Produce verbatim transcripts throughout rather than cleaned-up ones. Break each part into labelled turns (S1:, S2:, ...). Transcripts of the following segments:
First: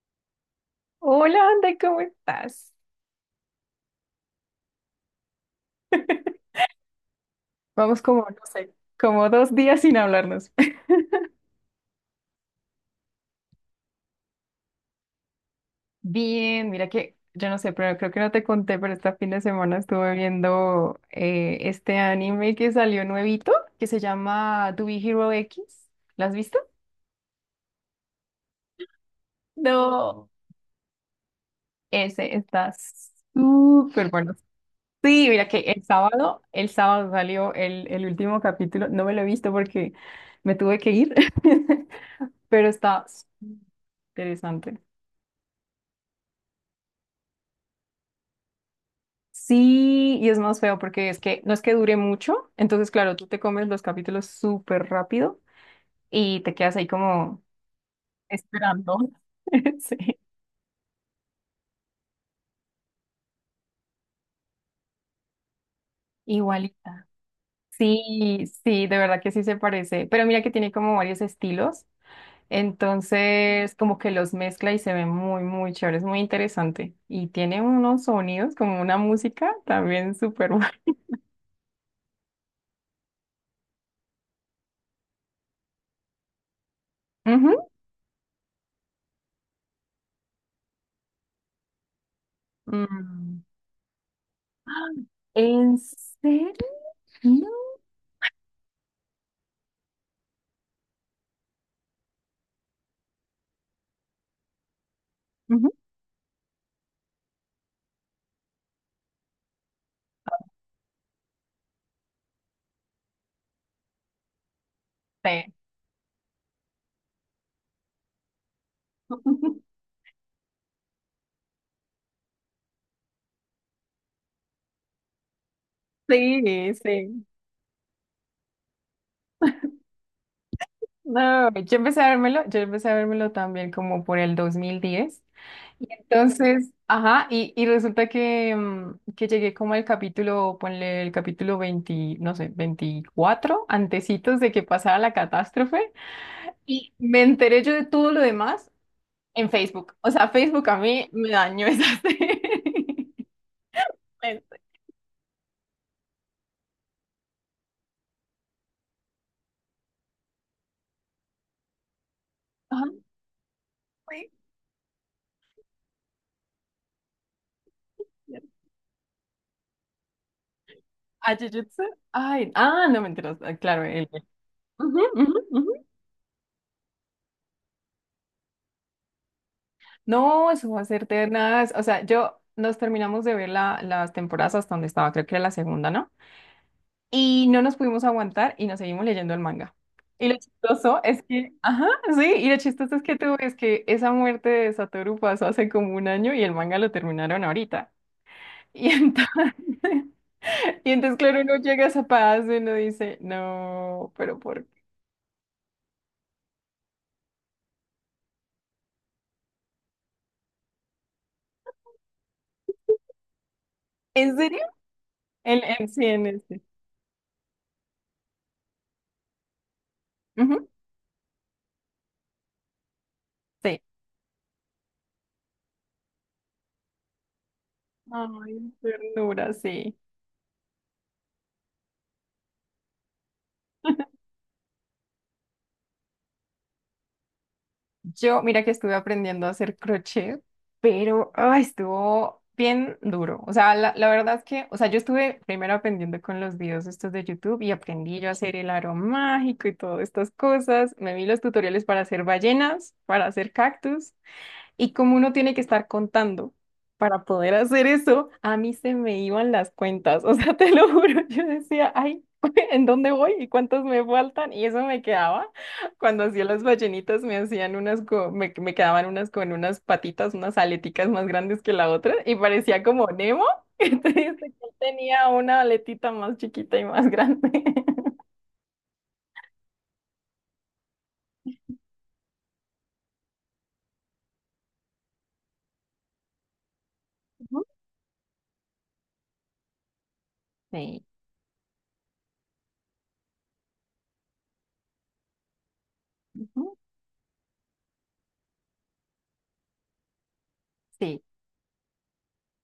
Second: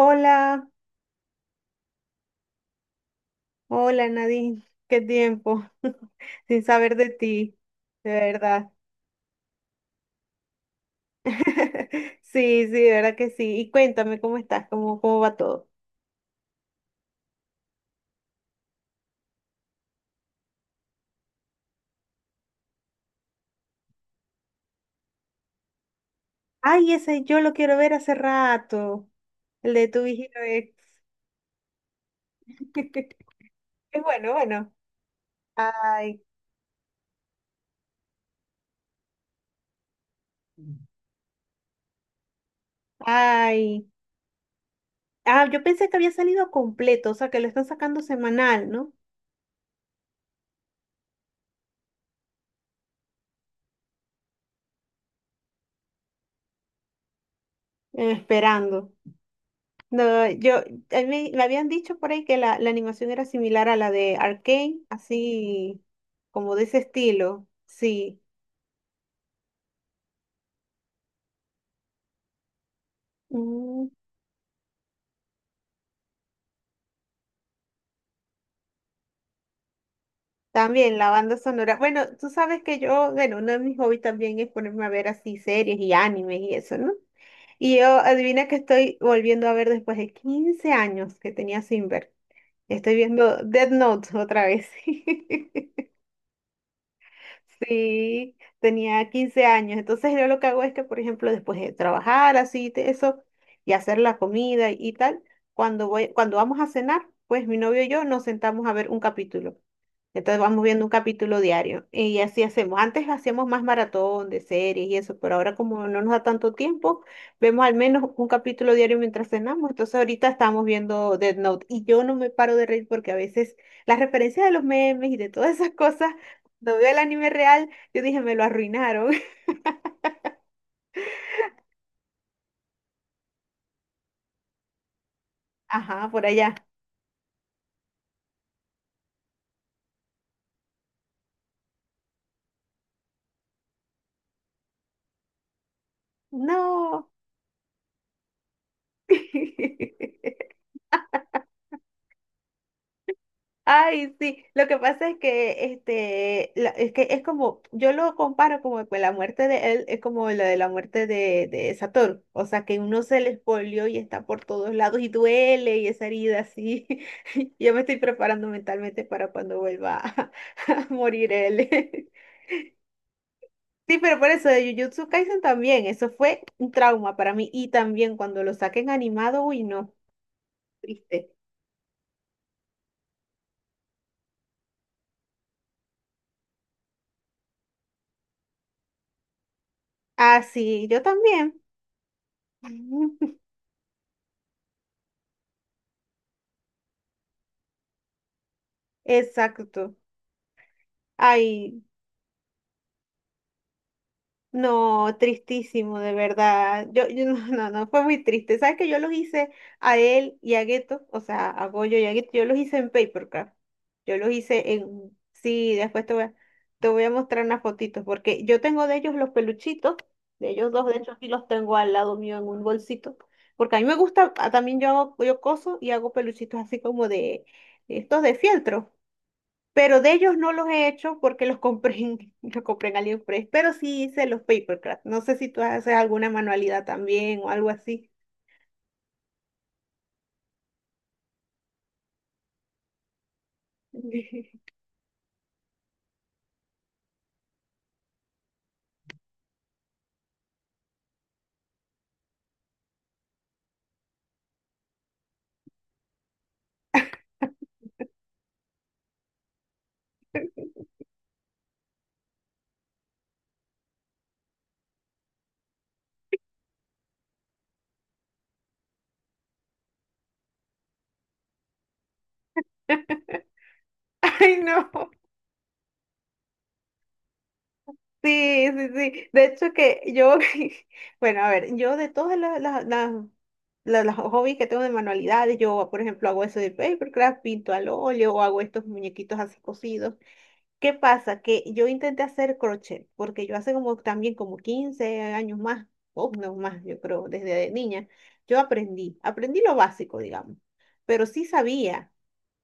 S1: Hola,
S2: Hola, Andy, ¿cómo estás?
S1: hola Nadine, qué tiempo sin saber de ti,
S2: Vamos
S1: de
S2: como, no
S1: verdad.
S2: sé, como dos días sin hablarnos.
S1: Sí, sí, de verdad que sí. Y cuéntame cómo estás, cómo, cómo va todo.
S2: Bien, mira que, yo no sé, pero creo que no te conté, pero este fin de semana estuve viendo eh, este anime que salió nuevito, que se llama To Be Hero X. ¿Lo has visto?
S1: Ay, ese yo lo quiero ver hace rato, el de tu
S2: No.
S1: vigilo ex.
S2: Ese está
S1: Es
S2: súper
S1: bueno,
S2: bueno.
S1: bueno.
S2: Sí, mira que el
S1: Ay,
S2: sábado, el sábado salió el, el último capítulo. No me lo he visto porque me tuve que ir, pero está
S1: ay.
S2: interesante.
S1: Ah, yo pensé que había salido completo, o sea, que lo están sacando semanal, ¿no?
S2: Sí, y es más feo porque es que no es que dure mucho, entonces claro, tú te comes los capítulos súper rápido y te quedas ahí como
S1: Eh, esperando.
S2: esperando. Sí,
S1: No, yo, a mí me habían dicho por ahí que la, la animación era similar a la de Arcane, así como de ese
S2: igualita.
S1: estilo, sí.
S2: Sí, sí, de verdad que sí se parece, pero mira que tiene como varios estilos, entonces
S1: Mm,
S2: como que los mezcla y se ve muy, muy chévere, es muy interesante y tiene unos sonidos como una música también súper buena.
S1: también la banda sonora. Bueno, tú sabes que yo, bueno, uno de mis hobbies también es ponerme a ver así series y animes y eso, ¿no?
S2: Ujú.
S1: Y yo, adivina que estoy volviendo a ver después de quince años que tenía sin ver. Estoy viendo
S2: Mm.
S1: Death Note otra vez.
S2: ¿En serio?
S1: Sí, tenía quince años. Entonces yo lo que hago es que, por ejemplo, después de trabajar así, te- eso, y hacer la comida y tal,
S2: Ujú.
S1: cuando voy, cuando vamos a cenar, pues mi novio y yo nos sentamos a ver un capítulo. Entonces vamos viendo un capítulo diario y así hacemos. Antes hacíamos más maratón de series y eso, pero
S2: Sí.
S1: ahora como no nos da tanto tiempo, vemos al menos un capítulo diario mientras cenamos. Entonces ahorita estamos viendo Dead Note y yo no me paro de reír porque a veces las referencias de los memes y de todas esas cosas,
S2: Sí,
S1: cuando veo el
S2: sí.
S1: anime real, yo dije, me lo arruinaron.
S2: No, yo empecé a vérmelo, yo empecé a vérmelo también como por el dos mil diez. Y
S1: Ajá, por allá.
S2: entonces, ajá, y, y resulta que, mm, que llegué como al capítulo, ponle el capítulo veinte, no sé, veinticuatro, antecitos de que pasara la catástrofe. Y
S1: No.
S2: me enteré yo de todo lo demás en Facebook. O sea, Facebook a mí me dañó esa serie.
S1: Ay, sí, lo que pasa es que este la- es que es como yo lo comparo como con la muerte de él, es como la de la muerte de de Satoru, o sea, que
S2: Ajá,
S1: uno se le espolió y está
S2: sí.
S1: por todos lados y duele y esa herida así. Yo me estoy preparando mentalmente para cuando vuelva a, a morir
S2: ¿A
S1: él.
S2: Jujutsu? Ay, ah, no me enteras. Claro,
S1: Sí,
S2: el...
S1: pero
S2: el-
S1: por eso de
S2: Ujú,
S1: Jujutsu Kaisen
S2: ujú,
S1: también,
S2: ujú.
S1: eso fue un trauma para mí y también cuando lo saquen animado, uy, no,
S2: No, eso va a ser
S1: triste.
S2: ternas. O sea, yo nos terminamos de ver la- las temporadas hasta donde estaba, creo que era la segunda, ¿no? Y no nos pudimos aguantar y nos seguimos leyendo el manga. Y lo
S1: Ah, sí,
S2: chistoso
S1: yo
S2: es que,
S1: también.
S2: ajá, sí, y lo chistoso es que tú ves que esa muerte de Satoru pasó hace como un año y el manga lo terminaron ahorita. Y entonces,
S1: Exacto.
S2: y entonces claro, uno
S1: Ay,
S2: llega a esa paz y uno dice, no, pero ¿por qué?
S1: no, tristísimo, de verdad. Yo, yo no, no, no, fue muy triste. ¿Sabes que yo los hice a él y a Gueto? O sea, a Goyo y a Gueto, yo los hice en Papercraft. Yo los
S2: ¿En serio?
S1: hice en.
S2: En,
S1: Sí,
S2: en, sí,
S1: después te voy
S2: en
S1: a,
S2: este.
S1: te voy a mostrar unas fotitos, porque yo tengo de ellos los peluchitos, de
S2: Ujú,
S1: ellos dos, de hecho, aquí los tengo al lado mío en un bolsito, porque a
S2: sí.
S1: mí me gusta, ah, también yo hago, yo coso y hago peluchitos así como de, de estos de
S2: Ay,
S1: fieltro.
S2: ternura, sí.
S1: Pero de ellos no los he hecho porque los compré en, los compré en AliExpress, pero sí hice los paper papercraft. No sé si tú haces alguna manualidad también o algo así.
S2: Yo, mira que estuve aprendiendo a hacer crochet, pero ay, estuvo bien duro. O sea, la, la verdad es que, o sea, yo estuve primero aprendiendo con los videos estos de YouTube y aprendí yo a hacer el aro mágico y todas estas cosas. Me vi los tutoriales para hacer ballenas, para hacer cactus. Y como uno tiene que estar contando para poder hacer eso, a mí se me iban las cuentas. O sea, te lo juro, yo decía, ay, ¿en dónde voy y cuántos me faltan? Y eso me quedaba. Cuando hacía las ballenitas me hacían unas, co- me, me quedaban unas con unas patitas, unas aleticas más grandes que la otra y parecía como Nemo. Entonces él
S1: Ay, no.
S2: tenía una aletita más chiquita y más grande.
S1: Sí, sí, sí. De hecho que yo, bueno, a ver, yo de todas las, las, las, las- las hobbies que tengo de manualidades, yo, por ejemplo, hago eso de papercraft,
S2: Ujú,
S1: pinto al óleo o hago estos muñequitos así cosidos. ¿Qué
S2: sí,
S1: pasa? Que yo intenté hacer crochet, porque yo hace como también como quince años más, o no
S2: ujú,
S1: más, yo creo, desde niña, yo aprendí, aprendí lo básico, digamos,
S2: sí.
S1: pero sí sabía,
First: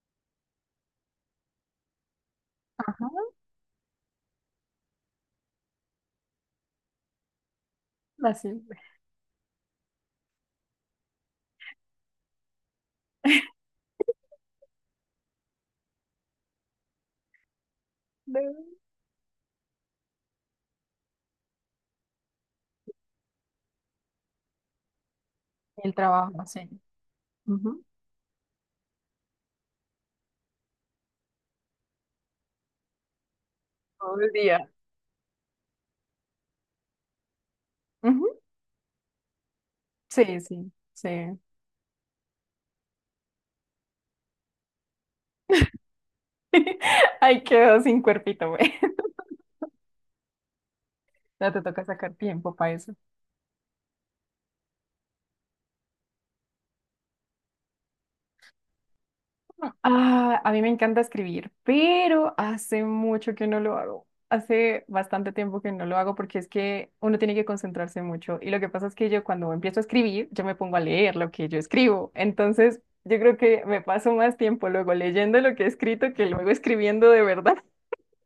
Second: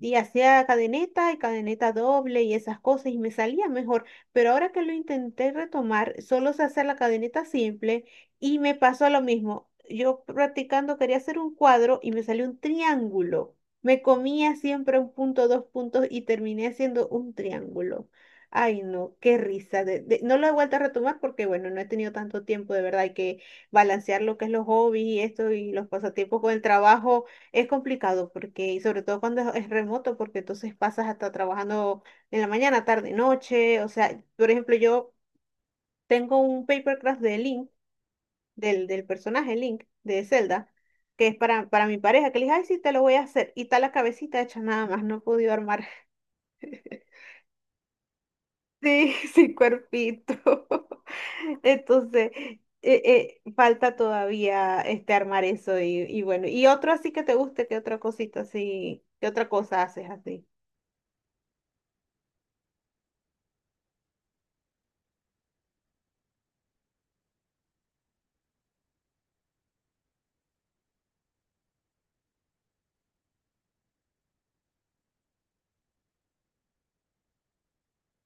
S1: y hacía cadeneta y cadeneta doble y esas
S2: Ajá,
S1: cosas y me salía mejor. Pero ahora que lo intenté retomar, solo sé hacer la cadeneta simple y
S2: así.
S1: me pasó lo mismo. Yo practicando quería hacer un cuadro y me salió un triángulo. Me comía siempre un punto, dos puntos y terminé haciendo un triángulo.
S2: de-
S1: Ay, no, qué risa. de- de- no lo he vuelto a retomar porque, bueno, no he tenido tanto tiempo, de verdad. Hay que balancear lo que es los hobbies y esto y los
S2: El
S1: pasatiempos
S2: trabajo,
S1: con
S2: sí.
S1: el trabajo. Es
S2: Ujú.
S1: complicado porque, y sobre todo cuando es es remoto, porque entonces pasas hasta trabajando en la mañana, tarde, noche. O
S2: Todo
S1: sea,
S2: el
S1: por
S2: día.
S1: ejemplo, yo tengo un paper craft de Link,
S2: Ujú,
S1: del, del personaje Link de
S2: sí, sí,
S1: Zelda, que es
S2: sí.
S1: para, para mi pareja, que le dije, ay, sí, te lo voy a hacer. Y está la cabecita hecha nada más, no he podido armar.
S2: Ahí quedó sin cuerpito, güey.
S1: Sí, sí, cuerpito.
S2: Ya te toca sacar
S1: Entonces,
S2: tiempo
S1: eh,
S2: para eso.
S1: eh, falta todavía este armar eso y, y bueno. Y otro así que te guste, ¿qué otra cosita así, qué otra cosa haces
S2: Ah,
S1: así?
S2: a mí me encanta escribir, pero hace mucho que no lo hago. Hace bastante tiempo que no lo hago porque es que uno tiene que concentrarse mucho. Y lo que pasa es que yo cuando empiezo a escribir, yo me pongo a leer lo que yo escribo. Entonces, yo creo que me paso más tiempo luego leyendo lo que he escrito que luego escribiendo de verdad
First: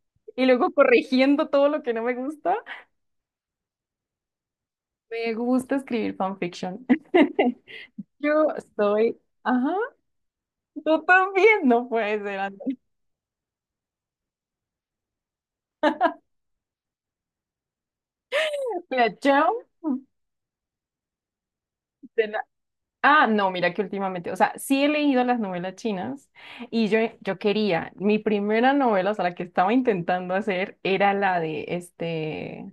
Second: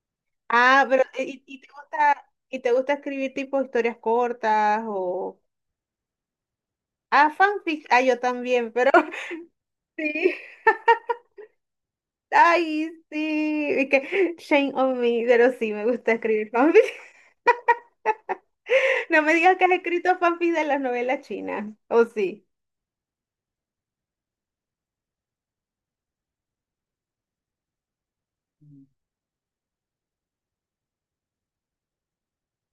S2: y luego
S1: Ah, pero ¿y,
S2: corrigiendo
S1: y te
S2: todo lo que no me
S1: gusta,
S2: gusta.
S1: y te gusta escribir tipo historias cortas
S2: Me
S1: o...
S2: gusta escribir fanfiction.
S1: Ah, fanfic. Ah, yo
S2: Yo
S1: también, pero
S2: soy, ajá,
S1: sí.
S2: tú también, no puede ser, Andrea.
S1: Ay, sí. Y que shame on me, pero sí, me gusta escribir fanfic.
S2: Mira,
S1: No me digas
S2: chao.
S1: que has escrito fanfic de las novelas chinas. O
S2: de la-
S1: sí,
S2: Ah, no, mira que últimamente, o sea, sí he leído las novelas chinas y yo, yo quería, mi primera novela, o sea, la que estaba intentando hacer era la de este,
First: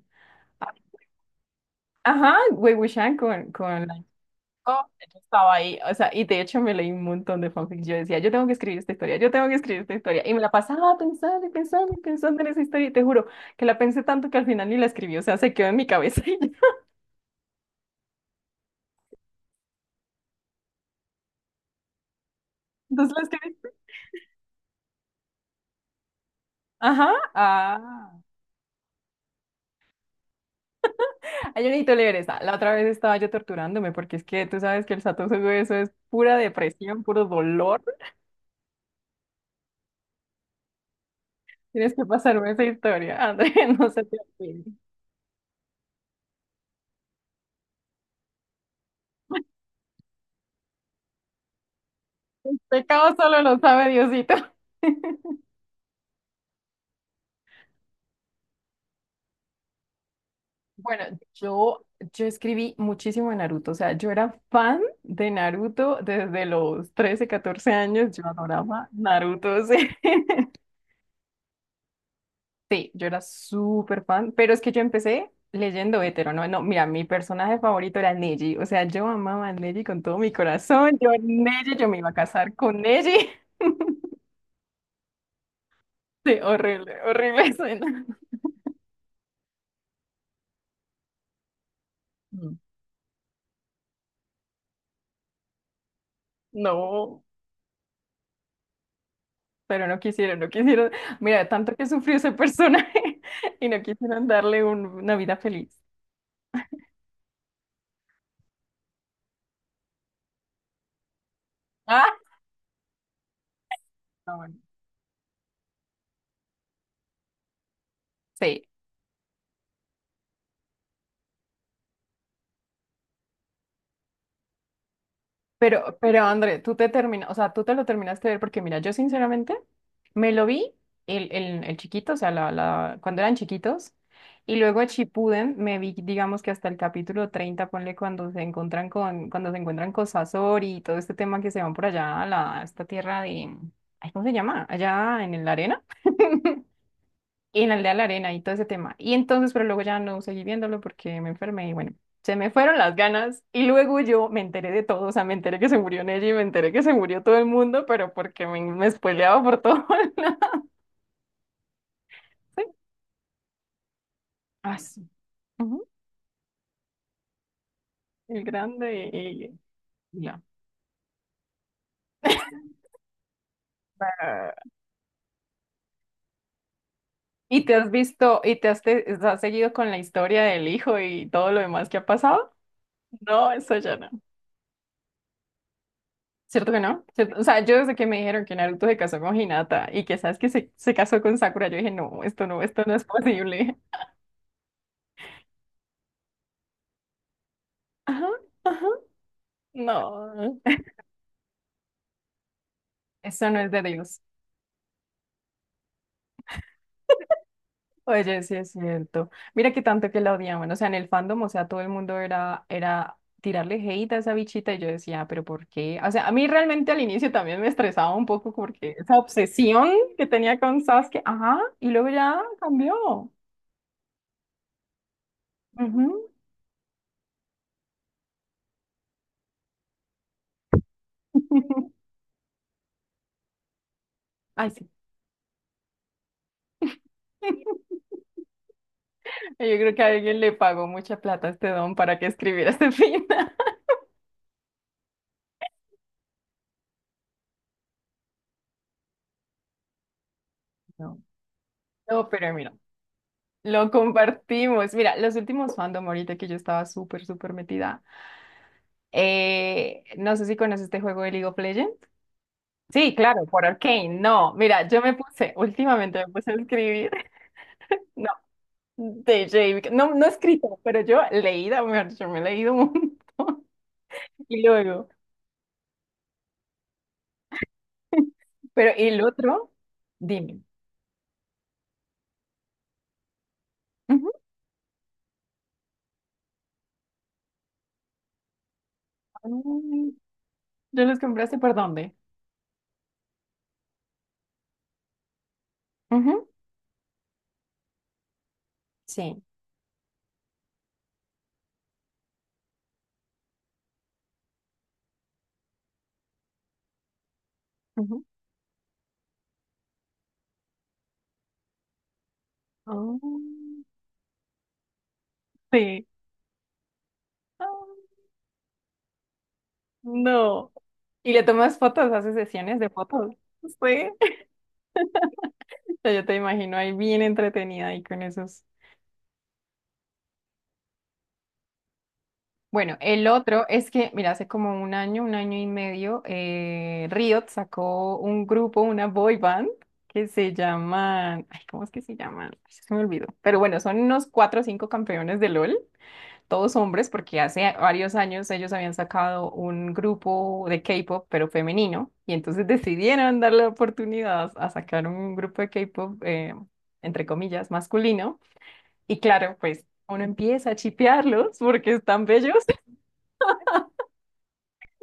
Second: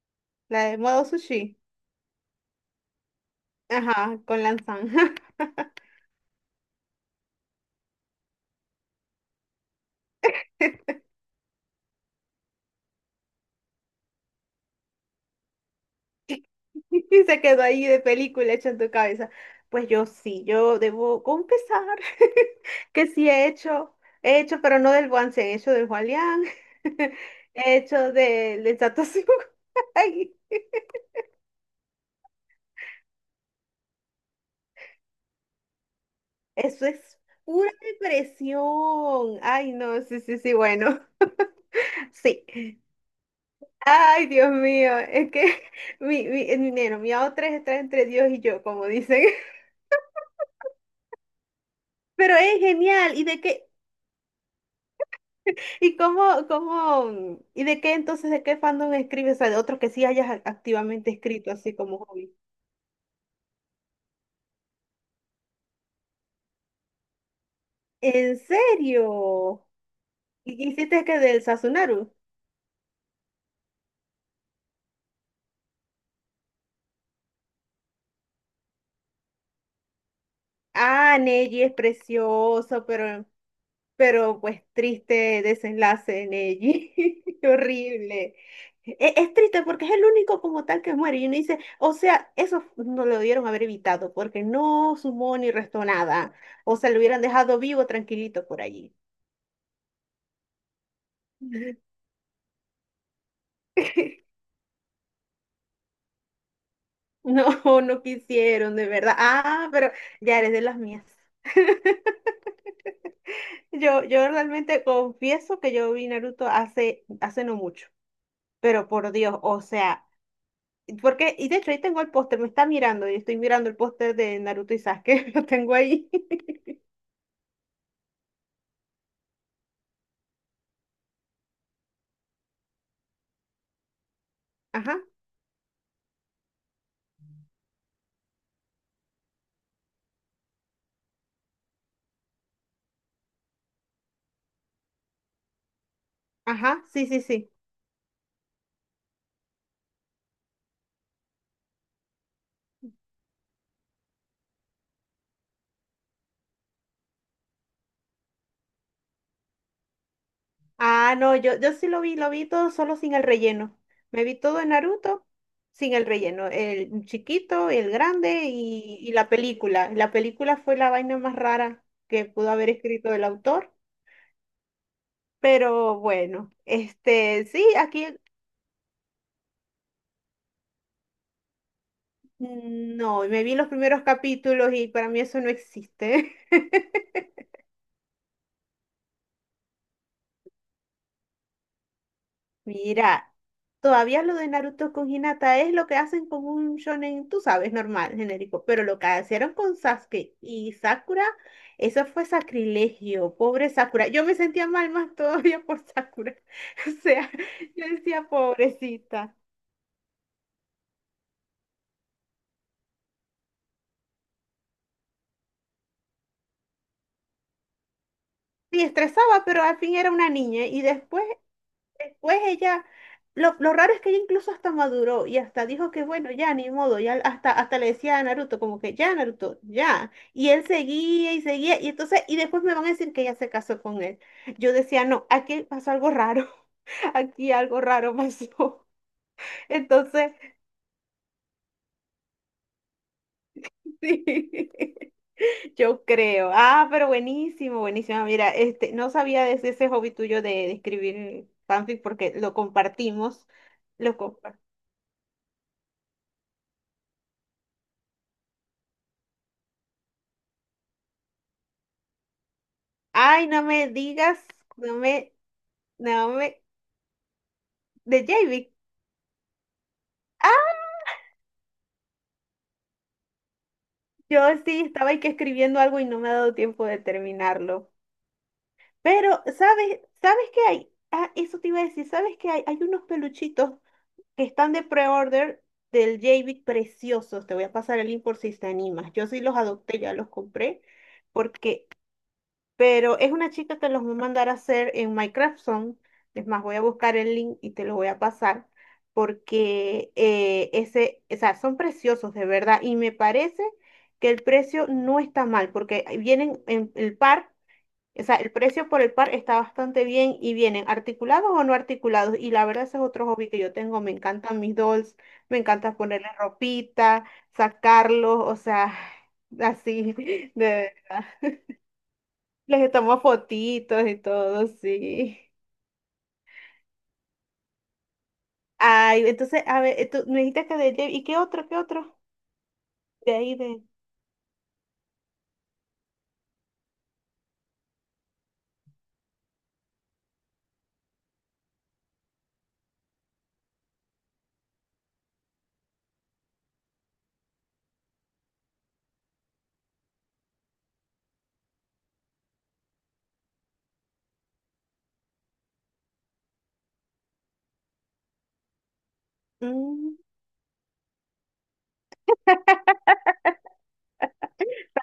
S1: la de modo sushi.
S2: ajá, Wei Wuxian con, con.
S1: Ajá, con
S2: Oh,
S1: Lanzan.
S2: yo estaba ahí, o sea, y de hecho me leí un montón de fanfics. Yo decía, yo tengo que escribir esta historia, yo tengo que escribir esta historia. Y me la pasaba pensando y pensando y pensando en esa historia. Y te juro que la pensé tanto que al final ni la escribí, o sea, se quedó en mi cabeza. Y ya.
S1: Y se quedó ahí de película hecha en tu cabeza. Pues yo sí, yo debo confesar que
S2: Entonces la
S1: sí he
S2: escribí.
S1: hecho, he hecho, pero no del Guansen, he hecho del Juan Liang,
S2: Ajá,
S1: he hecho
S2: ah.
S1: del del Satoshi. Ay,
S2: Ay, yo necesito leer esa. La otra vez estaba yo torturándome porque es que tú sabes que el Satosu eso es pura
S1: eso
S2: depresión,
S1: es
S2: puro
S1: pura
S2: dolor.
S1: depresión. Ay, no, sí, sí, sí, bueno,
S2: Tienes que
S1: sí.
S2: pasarme esa historia, André, no se te
S1: Ay, Dios
S2: olvide.
S1: mío, es que mi, mi, mi, bueno, mi A O tres está entre Dios y yo, como dicen. Pero es
S2: Pecado
S1: genial. ¿Y
S2: solo
S1: de
S2: lo
S1: qué?
S2: sabe Diosito.
S1: ¿Y cómo, cómo, y de qué entonces, de qué fandom escribes? O sea, de otros que sí hayas ac-
S2: Bueno,
S1: activamente escrito así
S2: yo,
S1: como
S2: yo
S1: hobby.
S2: escribí muchísimo de Naruto, o sea, yo era fan de Naruto desde los trece, catorce años, yo
S1: ¿En
S2: adoraba Naruto,
S1: serio?
S2: sí.
S1: ¿Y hiciste que del Sasunaru?
S2: Sí, yo era súper fan, pero es que yo empecé leyendo hetero, ¿no? No, mira, mi personaje favorito era Neji, o sea, yo amaba a Neji con todo mi corazón, yo
S1: Ah, Neji es
S2: Neji, yo me iba a casar con
S1: precioso, pero,
S2: Neji.
S1: pero pues triste desenlace de
S2: Sí, horrible,
S1: Neji.
S2: horrible suena.
S1: Horrible. E- Es, triste porque es el único como tal que muere. Y uno dice, o sea,
S2: Mm.
S1: eso no lo debieron haber evitado porque no sumó ni restó nada. O sea, lo hubieran
S2: No.
S1: dejado vivo tranquilito por allí.
S2: Pero no quisieron, no quisieron. Mira, tanto que sufrió ese personaje y no quisieron darle un- una vida feliz.
S1: No, no quisieron, de verdad. Ah, pero ya eres de las mías.
S2: Ah,
S1: Yo, yo
S2: Ah, bueno.
S1: realmente confieso que yo vi Naruto hace, hace no mucho,
S2: Sí,
S1: pero por Dios, o sea, porque, y de hecho ahí tengo el póster, me está mirando y estoy mirando el póster de Naruto y Sasuke, lo tengo
S2: pero,
S1: ahí.
S2: pero André, tú te terminas, o sea, tú te lo terminaste de ver porque mira, yo sinceramente me lo vi el, el, el chiquito, o sea, la, la, cuando eran chiquitos, y luego
S1: Ajá,
S2: Chipuden me vi, digamos que hasta el capítulo treinta ponle cuando se encuentran con, cuando se encuentran con Sasori y todo este tema que se van por allá a la, a esta tierra de, ay, ¿cómo se llama? Allá en la arena.
S1: ajá, sí, sí, sí.
S2: Y en la aldea de la arena y todo ese tema. Y entonces, pero luego ya no seguí viéndolo porque me enfermé y bueno, se me fueron las ganas. Y luego yo me enteré de todo, o sea, me enteré que se murió Nelly, me enteré que se murió todo el mundo, pero porque me, me spoileaba por todo. Lado.
S1: Ah, no, yo, yo sí lo vi, lo vi todo solo sin el relleno. Me vi todo en
S2: Ah, sí.
S1: Naruto
S2: Ujú.
S1: sin el relleno. El chiquito, el
S2: El
S1: grande y,
S2: grande
S1: y la
S2: y,
S1: película. La
S2: y ya.
S1: película fue la vaina más rara que pudo haber escrito el autor.
S2: Ah,
S1: Pero bueno, este, sí,
S2: ¿y te has
S1: aquí
S2: visto y te has, te- has seguido con la historia del hijo y todo lo demás que ha pasado?
S1: mm, no, me
S2: No,
S1: vi los
S2: eso ya
S1: primeros
S2: no.
S1: capítulos y para mí eso no existe.
S2: ¿Cierto que no? ¿Cierto? O sea, yo desde que me dijeron que Naruto se casó con Hinata y que sabes que se, se casó con Sakura, yo dije, no, esto no, esto no es
S1: Mira,
S2: posible.
S1: todavía lo de Naruto con Hinata es lo que hacen con un shonen, tú sabes, normal,
S2: Ajá,
S1: genérico, pero
S2: ajá,
S1: lo que hicieron con Sasuke
S2: no.
S1: y Sakura, eso fue sacrilegio,
S2: Eso no
S1: pobre
S2: es de
S1: Sakura.
S2: Dios.
S1: Yo me sentía mal más todavía por Sakura. O sea, yo decía,
S2: Oye, sí es cierto.
S1: pobrecita.
S2: Mira que tanto que la odiaban. O sea, en el fandom, o sea, todo el mundo era, era tirarle hate a esa bichita y yo decía, pero ¿por qué? O sea, a mí realmente al inicio también me estresaba un poco
S1: Sí,
S2: porque esa
S1: estresaba, pero al
S2: obsesión
S1: fin era
S2: que
S1: una
S2: tenía
S1: niña
S2: con
S1: y
S2: Sasuke,
S1: después.
S2: ajá, y luego
S1: Después
S2: ya
S1: ella,
S2: cambió.
S1: lo, lo raro es que ella incluso hasta maduró y hasta dijo que
S2: Ujú.
S1: bueno, ya ni modo, ya hasta, hasta le decía a Naruto como que ya Naruto, ya. Y él seguía y seguía y entonces, y después me van a decir que ella se casó con él.
S2: Ay,
S1: Yo
S2: sí.
S1: decía, no, aquí pasó algo raro, aquí algo raro pasó.
S2: Yo creo que
S1: Entonces,
S2: alguien le pagó mucha plata a este don para que escribiera este final.
S1: sí, yo creo. Ah, pero buenísimo, buenísimo. Mira, este, no sabía de ese ese hobby tuyo de, de
S2: No.
S1: escribir fanfic
S2: No,
S1: porque
S2: pero
S1: lo
S2: mira,
S1: compartimos.
S2: lo
S1: Lo compartimos.
S2: compartimos. Mira, los últimos fandom ahorita que yo estaba súper, súper metida. Eh, no sé si conoces este juego de League of Legends. Sí, claro,
S1: Ay, no
S2: por
S1: me
S2: Arcane.
S1: digas,
S2: No, mira,
S1: no
S2: yo me
S1: me,
S2: puse, últimamente
S1: no
S2: me puse a
S1: me,
S2: escribir.
S1: de
S2: No,
S1: J B.
S2: de J B. No, no
S1: Ah,
S2: escrito, pero yo leída, mejor dicho, me he leído un montón.
S1: yo
S2: Y
S1: sí
S2: luego,
S1: estaba ahí que escribiendo algo y no me ha dado tiempo de terminarlo.
S2: pero y el
S1: Pero,
S2: otro,
S1: ¿sabes, sabes
S2: dime.
S1: qué hay? Ah, eso te iba a decir, ¿sabes qué hay? Hay unos peluchitos
S2: Ujú.
S1: que están de pre-order del J B preciosos. Te voy a pasar el link por si te animas. Yo sí los adopté,
S2: Mm,
S1: ya los compré,
S2: ¿Yo los compraste por
S1: porque
S2: dónde?
S1: Pero es una chica que los voy a mandar a hacer en Minecraft Zone. Es
S2: Ujú,
S1: más, voy a buscar el link y te lo voy a pasar
S2: sí.
S1: porque eh, ese, o sea, son preciosos de verdad y me parece que el precio no está mal porque vienen en el par,
S2: Ujú.
S1: o sea, el precio por el par está bastante bien y vienen articulados o no articulados y la verdad ese es otro hobby que yo
S2: Oh,
S1: tengo. Me encantan mis dolls, me encanta
S2: sí.
S1: ponerle ropita,
S2: Ah,
S1: sacarlos, o sea, así
S2: no.
S1: de verdad.
S2: ¿Y le tomas fotos? ¿Haces sesiones de
S1: Les tomo
S2: fotos?
S1: fotitos
S2: Sí.
S1: y todo, sí.
S2: Ya yo te imagino ahí bien entretenida ahí con esos.
S1: Ay, entonces, a ver, tú me dijiste que de Jeff- ¿y qué otro, qué otro?
S2: Bueno, el
S1: De ahí
S2: otro
S1: de...
S2: es que, mira, hace como un año, un año y medio, eh, Riot sacó un grupo, una boy band, que se llaman, ay, ¿cómo es que se llaman? Ay, se me olvidó. Pero bueno, son unos cuatro o cinco campeones de L O L. Todos hombres, porque hace varios años ellos habían sacado un grupo de K-pop, pero femenino, y entonces decidieron darle la oportunidad a sacar un grupo de K-pop, eh, entre comillas, masculino. Y claro, pues
S1: Mm,
S2: uno empieza a chipearlos porque están bellos.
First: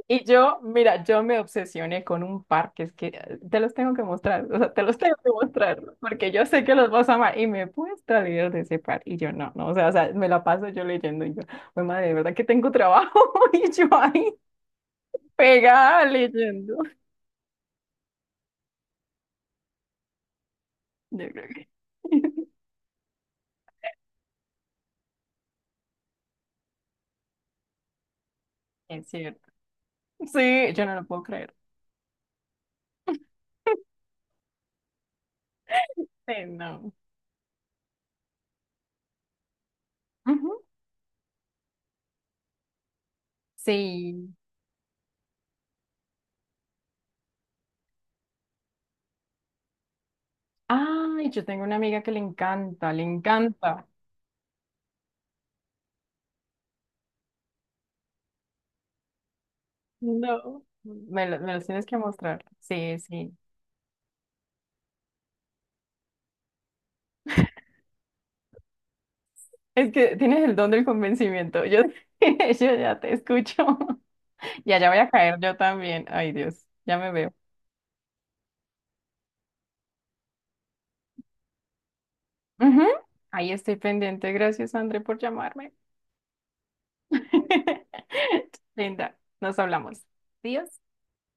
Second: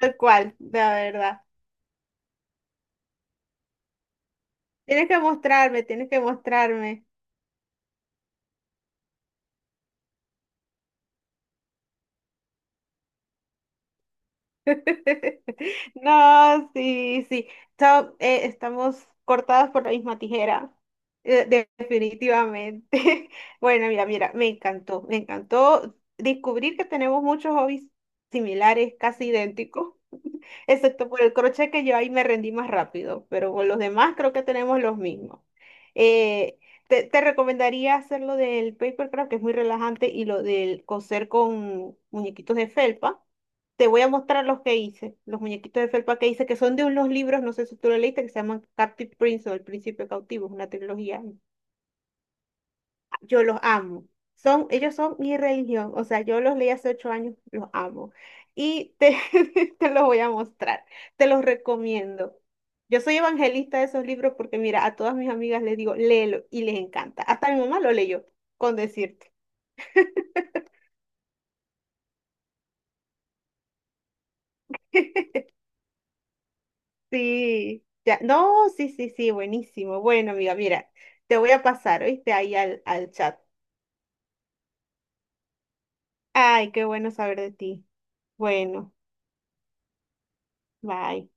S1: tal
S2: Y
S1: cual,
S2: yo,
S1: la
S2: mira, yo me
S1: verdad.
S2: obsesioné con un par que es que eh, te los tengo que mostrar, o sea, te los
S1: Tienes
S2: tengo
S1: que
S2: que mostrar,
S1: mostrarme, tienes que
S2: porque yo sé que los
S1: mostrarme.
S2: vas a amar y me puedes traer videos de ese par y yo no, no, o sea, o sea, me la paso yo leyendo y yo, pues madre, de verdad que tengo trabajo y yo ahí pegada
S1: No,
S2: leyendo.
S1: sí, sí. So, eh, estamos cortadas por la misma tijera.
S2: Yo
S1: Eh,
S2: creo que
S1: de- definitivamente. Bueno, mira, mira, me encantó, me encantó descubrir que tenemos muchos hobbies similares,
S2: es
S1: casi
S2: cierto.
S1: idénticos.
S2: Sí, yo no lo
S1: Excepto por
S2: puedo
S1: el
S2: creer.
S1: crochet que yo ahí me rendí más rápido, pero con los demás creo que tenemos los mismos.
S2: Sí,
S1: Eh,
S2: no.
S1: te, te recomendaría hacer lo del papercraft, que es muy relajante, y lo
S2: Ujú.
S1: del coser con muñequitos de felpa. Te voy a
S2: Sí.
S1: mostrar los que hice, los muñequitos de felpa que hice, que son de unos libros, no sé si tú lo leíste, que se llaman Captive Prince o El Príncipe Cautivo, es una trilogía.
S2: Ay, yo tengo una amiga que le encanta, le
S1: Yo los
S2: encanta.
S1: amo. Son, ellos son mi religión. O sea, yo los leí hace ocho años, los amo. Y te, te los voy a
S2: No.
S1: mostrar, te
S2: Me lo,
S1: los
S2: me los tienes que
S1: recomiendo.
S2: mostrar. Sí,
S1: Yo soy
S2: sí.
S1: evangelista de esos libros porque, mira, a todas mis amigas les digo, léelo y les encanta. Hasta mi mamá lo leyó, con decirte.
S2: Es que tienes el don del convencimiento. Yo, yo ya te escucho. Ya, ya voy a caer yo también. Ay, Dios, ya me veo.
S1: Sí, ya. No, sí, sí, sí, buenísimo. Bueno, amiga, mira, te voy a pasar, ¿oíste? Ahí al,
S2: Ujú.
S1: al chat.
S2: Ahí estoy pendiente. Gracias, André, por llamarme.
S1: Ay, qué bueno saber de ti. Bueno,
S2: Linda, nos hablamos. Adiós.
S1: bye.